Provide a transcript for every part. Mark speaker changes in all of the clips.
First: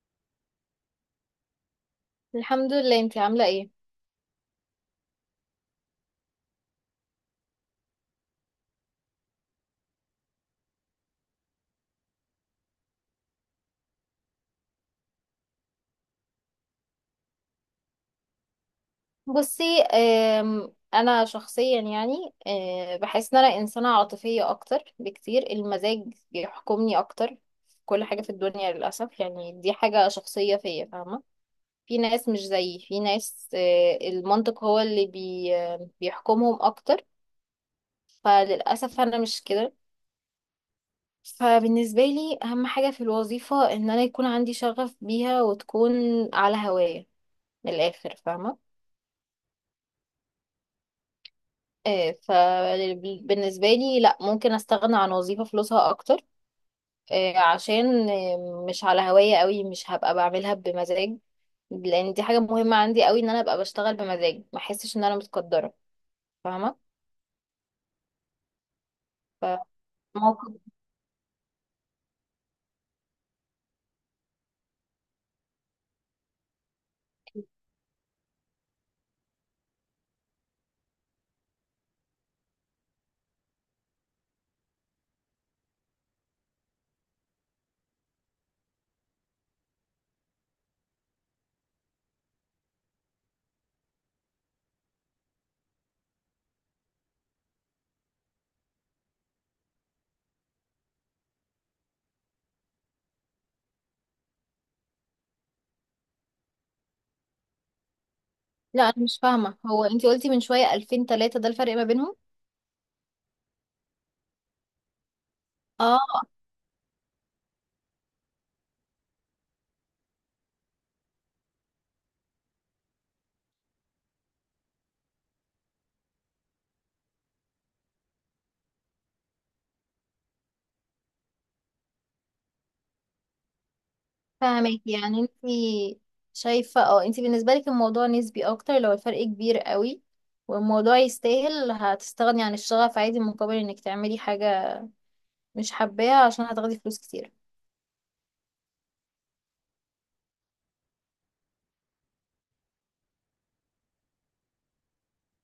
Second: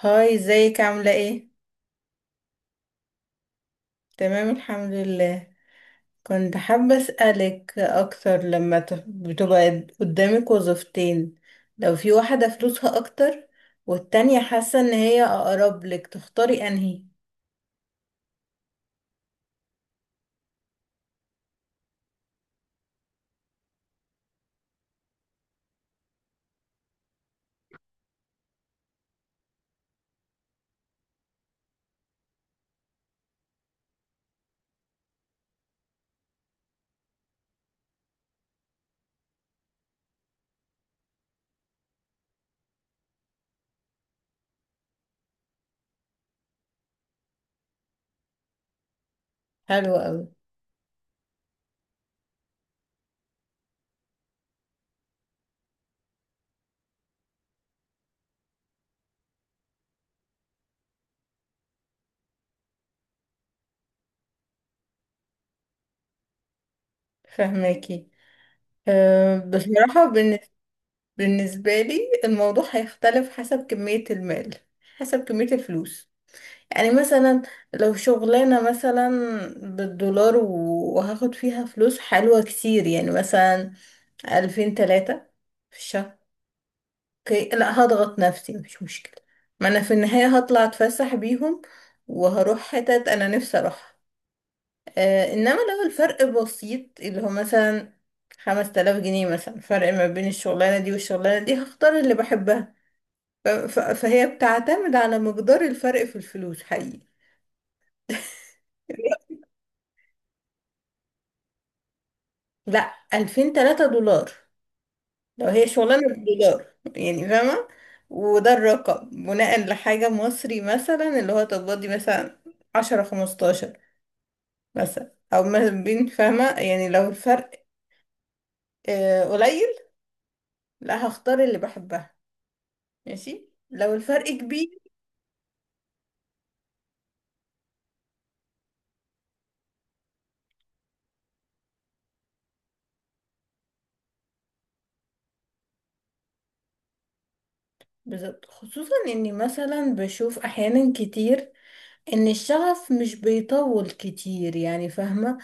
Speaker 1: هاي، ازيك؟ عاملة ايه؟
Speaker 2: الحمد لله. انتي عاملة ايه؟
Speaker 1: تمام، الحمد لله. كنت حابة أسألك أكتر. لما بتبقى قدامك وظيفتين، لو في واحدة فلوسها أكتر والتانية حاسة إن هي أقرب لك، تختاري أنهي؟
Speaker 2: بصي، انا شخصيا، يعني بحس ان انا انسانة عاطفية اكتر بكتير. المزاج بيحكمني اكتر في كل حاجة في الدنيا، للأسف. يعني دي حاجة شخصية فيا، فاهمة؟ في ناس مش زيي، في ناس المنطق هو اللي بي آه، بيحكمهم اكتر. فللأسف انا مش كده. فبالنسبة لي اهم حاجة في الوظيفة ان انا يكون عندي شغف بيها، وتكون على هواية، من الآخر، فاهمة؟
Speaker 1: حلو أوي.
Speaker 2: فبالنسبة لي لا، ممكن استغنى عن وظيفة فلوسها اكتر، عشان مش على هواية قوي، مش هبقى بعملها بمزاج، لان دي حاجة مهمة عندي قوي، ان انا ابقى بشتغل بمزاج، ما احسش ان انا متقدرة، فاهمة؟
Speaker 1: فهماكي. أه، بصراحة
Speaker 2: فموقف،
Speaker 1: بالنسبة لي الموضوع هيختلف حسب كمية المال، حسب كمية الفلوس. يعني مثلا لو شغلانة مثلا بالدولار وهاخد فيها فلوس حلوة كتير، يعني مثلا ألفين تلاتة في الشهر، اوكي، لا هضغط نفسي، مش مشكلة. ما أنا في النهاية هطلع أتفسح بيهم، وهروح حتت أنا نفسي أروحها. آه، إنما لو الفرق بسيط، اللي هو مثلا خمس تلاف جنيه مثلا فرق ما بين الشغلانة دي والشغلانة دي، هختار اللي بحبها. فهي بتعتمد على مقدار الفرق في الفلوس حقيقي.
Speaker 2: لا انا مش فاهمة. هو انتي قلتي من شوية 2000 3 ده الفرق ما بينهم؟
Speaker 1: لا، 2000 3 دولار. لو هي شغلانة
Speaker 2: اه.
Speaker 1: بدولار يعني، فاهمة. وده الرقم بناء لحاجة مصري، مثلا اللي هو تقبضي مثلا عشرة خمستاشر مثلا، أو ما بين، فاهمة؟ يعني لو الفرق قليل، لا هختار اللي بحبها. ماشي، لو الفرق كبير.
Speaker 2: فاهمك، يعني انتي شايفة، اه، انتي بالنسبة لك الموضوع نسبي اكتر، لو الفرق كبير قوي والموضوع يستاهل هتستغني عن الشغف عادي، مقابل انك تعملي حاجة مش حباها عشان هتاخدي فلوس كتير.
Speaker 1: بالظبط، خصوصا اني مثلا بشوف احيانا كتير ان الشغف مش بيطول كتير، يعني فاهمة.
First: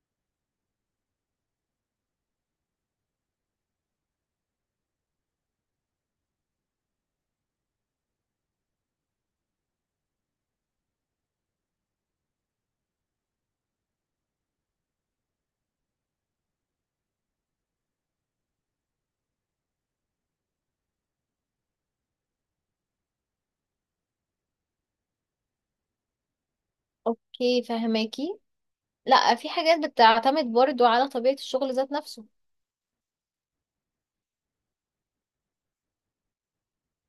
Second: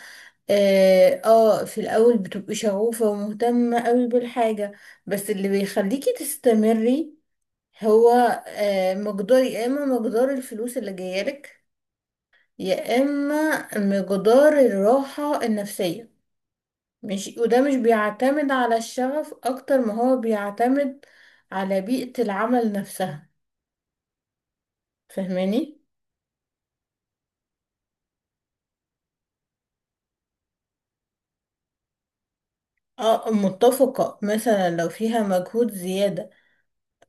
Speaker 1: اه، في الاول بتبقي شغوفة ومهتمة قوي بالحاجة، بس اللي بيخليكي تستمري هو مقدار، يا اما مقدار الفلوس اللي جايلك، يا اما مقدار الراحة النفسية. مش وده مش بيعتمد على الشغف اكتر ما هو بيعتمد على بيئة العمل نفسها، فاهماني؟
Speaker 2: اوكي فهماكي. لا، في حاجات بتعتمد برضو على طبيعة الشغل ذات نفسه.
Speaker 1: اه، متفقة. مثلا لو فيها مجهود زيادة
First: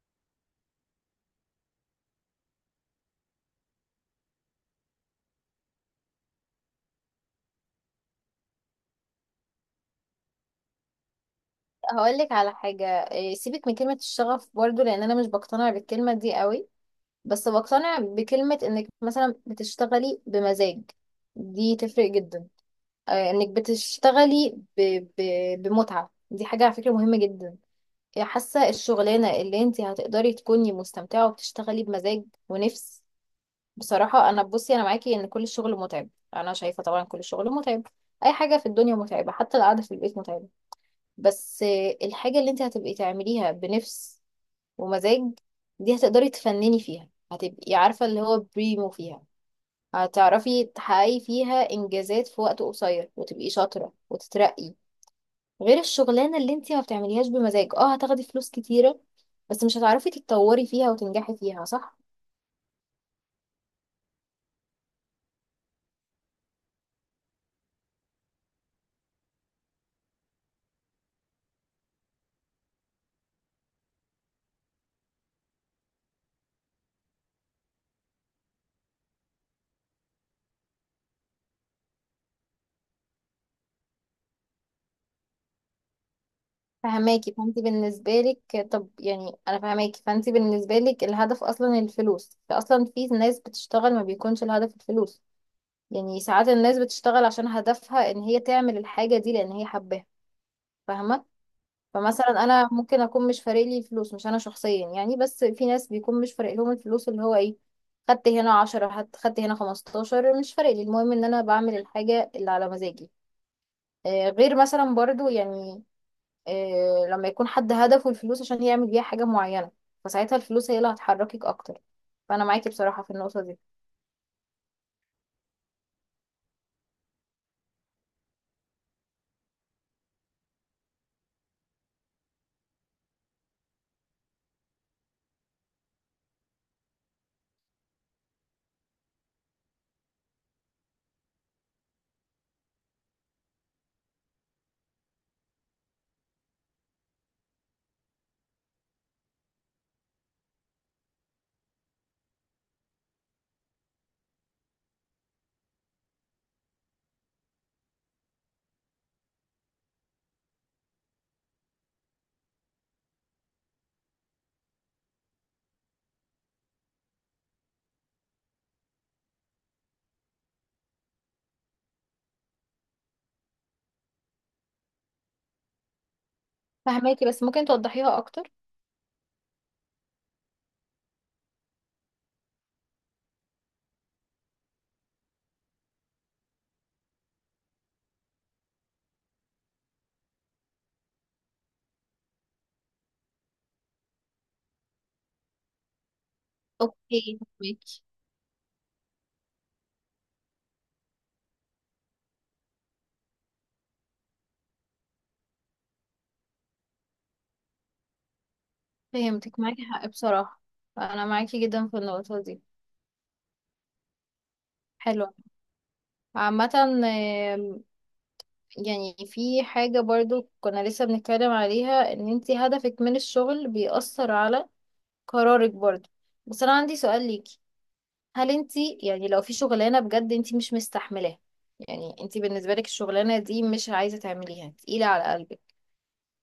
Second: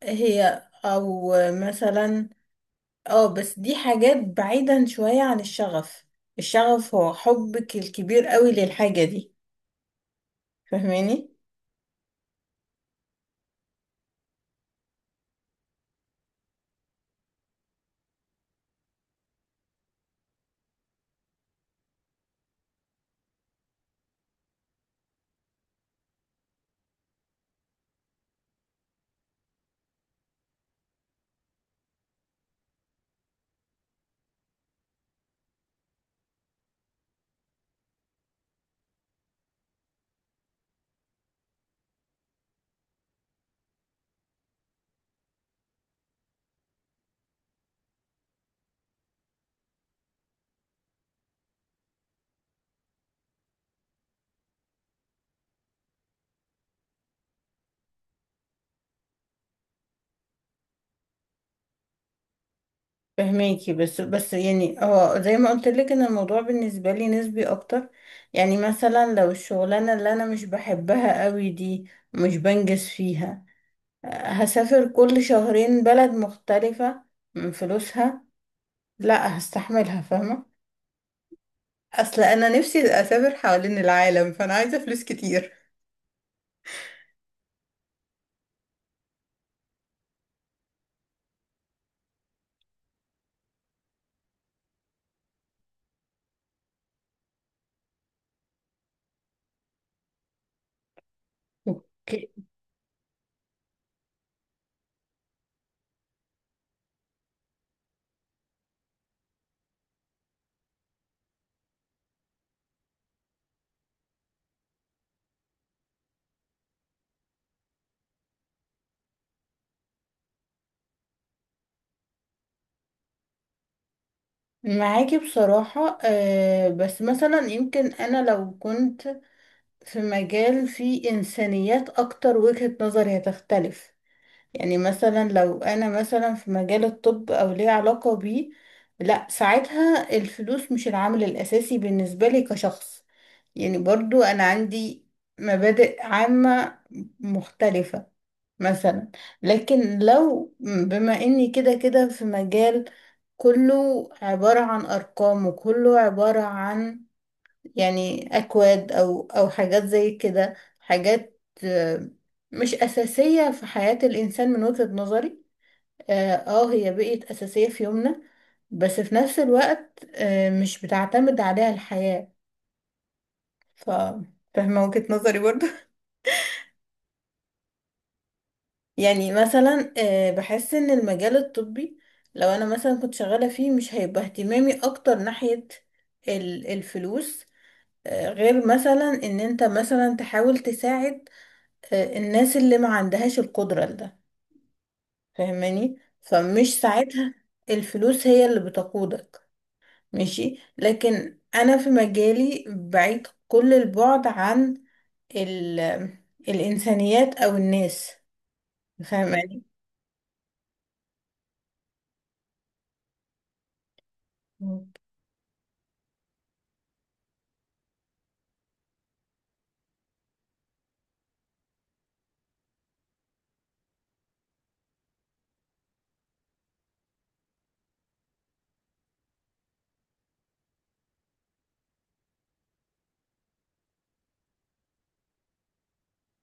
Speaker 1: هي او مثلا، اه، بس دي حاجات بعيدا شوية عن الشغف. الشغف هو حبك الكبير قوي للحاجة دي، فهماني؟
Speaker 2: هقولك على حاجة، سيبك من كلمة الشغف برضو، لان انا مش بقتنع بالكلمة دي قوي، بس بقتنع بكلمة انك مثلا بتشتغلي بمزاج. دي تفرق جدا. انك بتشتغلي ب... بمتعة، دي حاجة على فكرة مهمة جدا. حاسة الشغلانة اللي انت هتقدري تكوني مستمتعة وبتشتغلي بمزاج ونفس، بصراحة. أنا، بصي، أنا معاكي إن كل الشغل متعب. أنا شايفة طبعا كل الشغل متعب، أي حاجة في الدنيا متعبة، حتى القعدة في البيت متعبة، بس الحاجة اللي أنت هتبقي تعمليها بنفس ومزاج، دي هتقدري تفنني فيها، هتبقي عارفة اللي هو بريمو فيها، هتعرفي تحققي فيها إنجازات في وقت قصير، وتبقي شاطرة وتترقي، غير الشغلانة اللي أنت ما بتعمليهاش بمزاج، اه هتاخدي فلوس كتيرة بس مش هتعرفي تتطوري فيها وتنجحي فيها، صح؟
Speaker 1: فهماكي. بس بس يعني اه، زي ما قلت لك ان الموضوع بالنسبة لي نسبي اكتر. يعني مثلا لو الشغلانة اللي انا مش بحبها قوي دي مش بنجز فيها، هسافر كل شهرين بلد مختلفة من فلوسها، لا هستحملها، فاهمة. اصل انا نفسي اسافر حوالين العالم، فانا عايزه فلوس كتير.
Speaker 2: فهماكي. فانت بالنسبة لك طب يعني، انا فهماكي. فانت بالنسبة لك الهدف اصلا الفلوس، فاصلا في ناس بتشتغل ما بيكونش الهدف الفلوس. يعني ساعات الناس بتشتغل عشان هدفها ان هي تعمل الحاجة دي لان هي حباها، فاهمة؟
Speaker 1: اوكي.
Speaker 2: فمثلا انا ممكن اكون مش فارق لي الفلوس، مش انا شخصيا يعني، بس في ناس بيكون مش فارق لهم الفلوس، اللي هو ايه، خدت هنا عشرة، خدت هنا خمستاشر، مش فارق لي، المهم ان انا بعمل الحاجة اللي على مزاجي. غير مثلا برضو، يعني لما يكون حد هدفه الفلوس عشان يعمل بيها حاجة معينة، فساعتها الفلوس هي اللي هتحركك أكتر. فأنا معاكي بصراحة في النقطة دي.
Speaker 1: معاكي بصراحة. بس مثلا يمكن انا لو كنت في مجال فيه انسانيات اكتر وجهة نظري هتختلف. يعني مثلا لو انا مثلا في مجال الطب او ليه علاقة بيه، لا ساعتها الفلوس مش العامل الاساسي بالنسبة لي كشخص. يعني برضو انا عندي مبادئ عامة مختلفة مثلا. لكن لو بما اني كده كده في مجال كله عبارة عن ارقام، وكله عبارة عن يعني اكواد او حاجات زي كده، حاجات مش اساسية في حياة الانسان من وجهة نظري. اه، هي بقت اساسية في يومنا، بس في نفس الوقت مش بتعتمد عليها الحياة. ف فاهمة وجهة نظري برضو؟
Speaker 2: فهماكي، بس ممكن توضحيها أكتر؟
Speaker 1: يعني مثلا بحس ان المجال الطبي لو انا مثلا كنت شغالة فيه مش هيبقى اهتمامي اكتر ناحية الفلوس. غير مثلا ان انت مثلا تحاول تساعد الناس اللي ما عندهاش القدرة لده، فاهماني؟ فمش ساعتها
Speaker 2: أوكي فهماكي.
Speaker 1: الفلوس هي اللي بتقودك. ماشي، لكن انا في مجالي بعيد كل البعد عن ال- الانسانيات او الناس،
Speaker 2: فهمتك،
Speaker 1: فاهماني؟
Speaker 2: معاكي حق بصراحة، فأنا معاكي جدا في النقطة دي. حلو. عامة، يعني في حاجة برضو كنا لسه بنتكلم عليها، إن انتي هدفك من الشغل بيأثر على قرارك برضو. بس أنا عندي سؤال ليكي، هل انت، يعني، لو في شغلانة بجد انت مش مستحملاها، يعني انت بالنسبة لك الشغلانة دي مش عايزة تعمليها، تقيلة على قلبك،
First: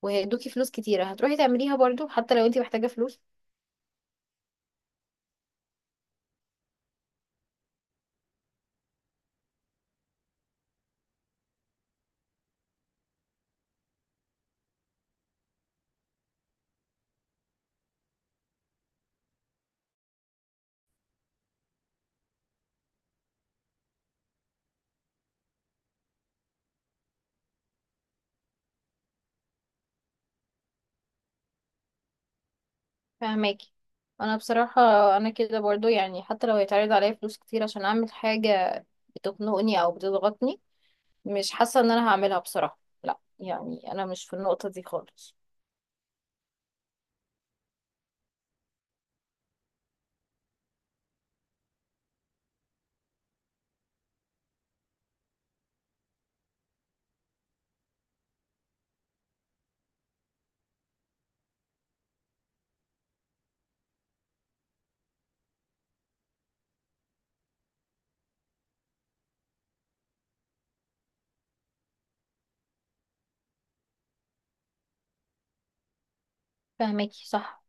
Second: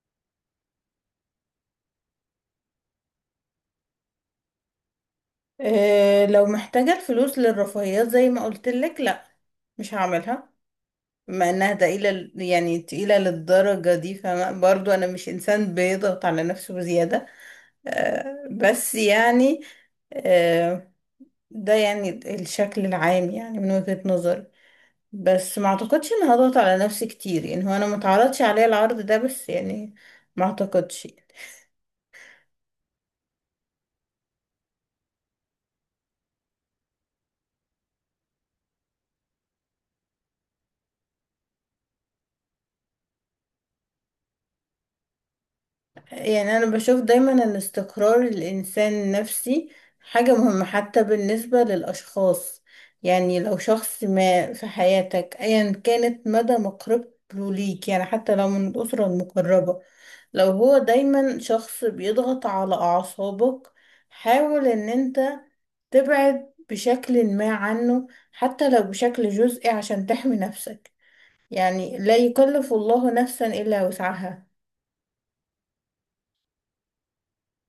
Speaker 2: وهيدوكي فلوس كتيرة، هتروحي تعمليها برضو حتى لو انت محتاجة فلوس؟
Speaker 1: إيه، لو محتاجة الفلوس للرفاهيات زي ما قلت لك، لا مش هعملها. بما انها تقيلة، يعني تقيلة للدرجة دي، فبرضو انا مش انسان بيضغط على نفسه بزيادة. آه، بس يعني، آه، ده يعني الشكل العام يعني من وجهة نظري. بس ما اعتقدش ان هضغط على نفسي كتير، يعني هو انا ما اتعرضش عليا العرض ده، بس يعني ما اعتقدش.
Speaker 2: فهماكي. انا بصراحة انا كده برضو، يعني حتى لو هيتعرض عليا فلوس كتير عشان اعمل حاجة بتخنقني او بتضغطني، مش حاسة ان انا هعملها بصراحة. لا، يعني انا مش في النقطة دي خالص.
Speaker 1: يعني أنا بشوف دايما إن استقرار الإنسان النفسي حاجة مهمة، حتى بالنسبة للأشخاص. يعني لو شخص ما في حياتك أيا كانت مدى مقربته ليك، يعني حتى لو من الأسرة المقربة، لو هو دايما شخص بيضغط على أعصابك، حاول إن أنت تبعد بشكل ما عنه، حتى لو بشكل جزئي، عشان تحمي نفسك. يعني لا يكلف الله نفسا إلا وسعها.
Speaker 2: فهماكي، صح.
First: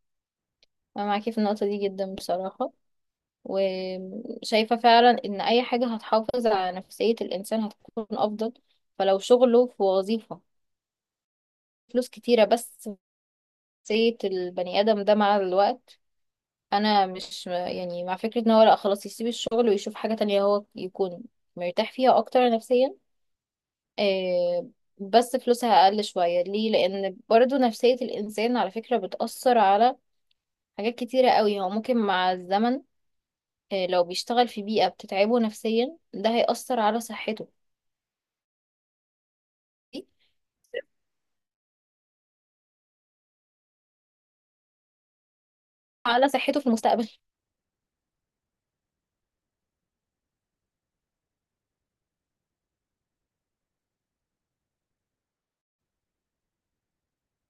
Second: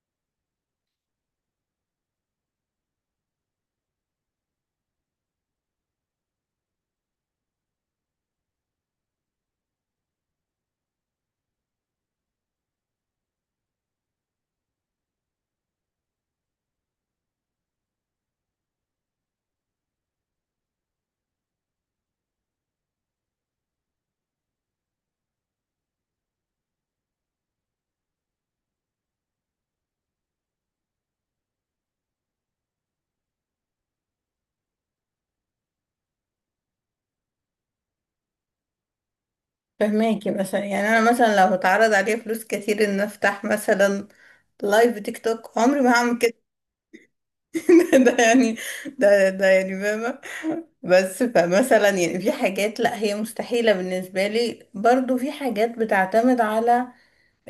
Speaker 2: انا معاكي في النقطة دي جدا بصراحة، وشايفة فعلا إن أي حاجة هتحافظ على نفسية الإنسان هتكون أفضل. فلو شغله في وظيفة فلوس كتيرة بس نفسية البني آدم ده مع الوقت، أنا مش يعني مع فكرة إن هو لأ خلاص يسيب الشغل ويشوف حاجة تانية هو يكون مرتاح فيها أكتر نفسيا، آه، بس فلوسها أقل شوية، ليه؟ لأن برضو نفسية الإنسان على فكرة بتأثر على حاجات كتيرة قوي. هو ممكن مع الزمن، لو بيشتغل في بيئة بتتعبه نفسيا، ده هيأثر على صحته،
Speaker 1: فهماكي، مثلا يعني انا مثلا لو اتعرض عليا فلوس كتير ان افتح مثلا لايف تيك توك، عمري ما هعمل
Speaker 2: على
Speaker 1: كده.
Speaker 2: صحته في المستقبل.
Speaker 1: ده يعني، ده يعني فاهمة. بس فمثلا يعني في حاجات لا هي مستحيلة بالنسبة لي. برضو في حاجات بتعتمد على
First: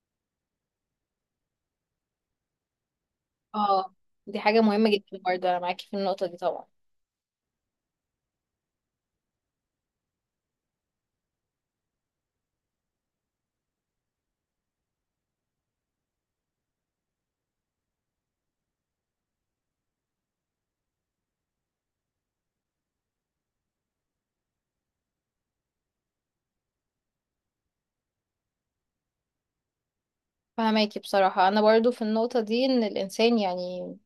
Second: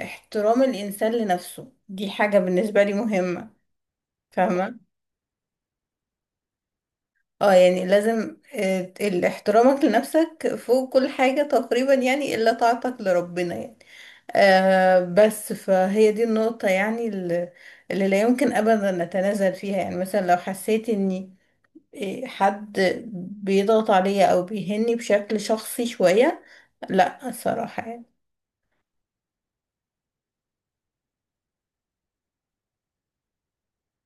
Speaker 1: احترام الانسان لنفسه، دي حاجة بالنسبة لي مهمة.
Speaker 2: اه، دي حاجة
Speaker 1: فاهمة.
Speaker 2: مهمة جدا برضه، أنا معاكي في النقطة دي طبعا.
Speaker 1: اه، يعني لازم احترامك لنفسك فوق كل حاجة تقريبا، يعني الا طاعتك لربنا يعني. بس فهي دي النقطة يعني اللي لا يمكن أبدا أتنازل فيها. يعني مثلا لو حسيت إني حد بيضغط عليا أو بيهني بشكل شخصي شوية، لا، الصراحة يعني.
Speaker 2: فهماكي. بصراحة أنا برضه في النقطة دي إن الإنسان، يعني،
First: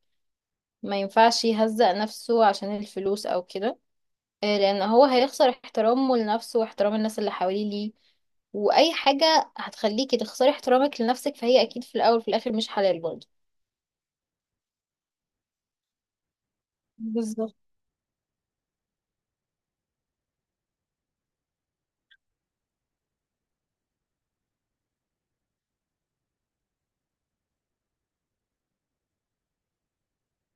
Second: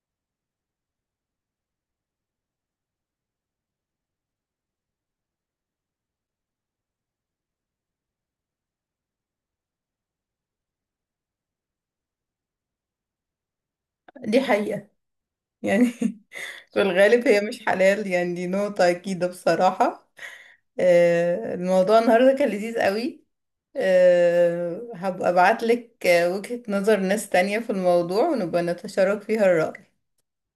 Speaker 2: ما ينفعش يهزق نفسه عشان الفلوس أو كده، لأن هو هيخسر احترامه لنفسه واحترام الناس اللي حواليه ليه. وأي حاجة هتخليكي تخسري احترامك لنفسك فهي أكيد في الأول وفي الآخر مش حلال برضه.
Speaker 1: دي حقيقة يعني. في الغالب هي
Speaker 2: بالظبط.
Speaker 1: مش حلال يعني، دي نقطة أكيدة بصراحة. آه، الموضوع النهاردة كان لذيذ قوي. آه، هبقى أبعتلك وجهة نظر ناس تانية في الموضوع ونبقى نتشارك فيها الرأي.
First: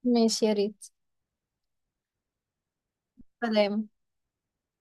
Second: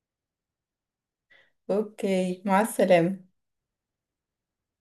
Speaker 2: ماشي، يا ريت.
Speaker 1: أوكي، مع السلامة.
Speaker 2: سلام.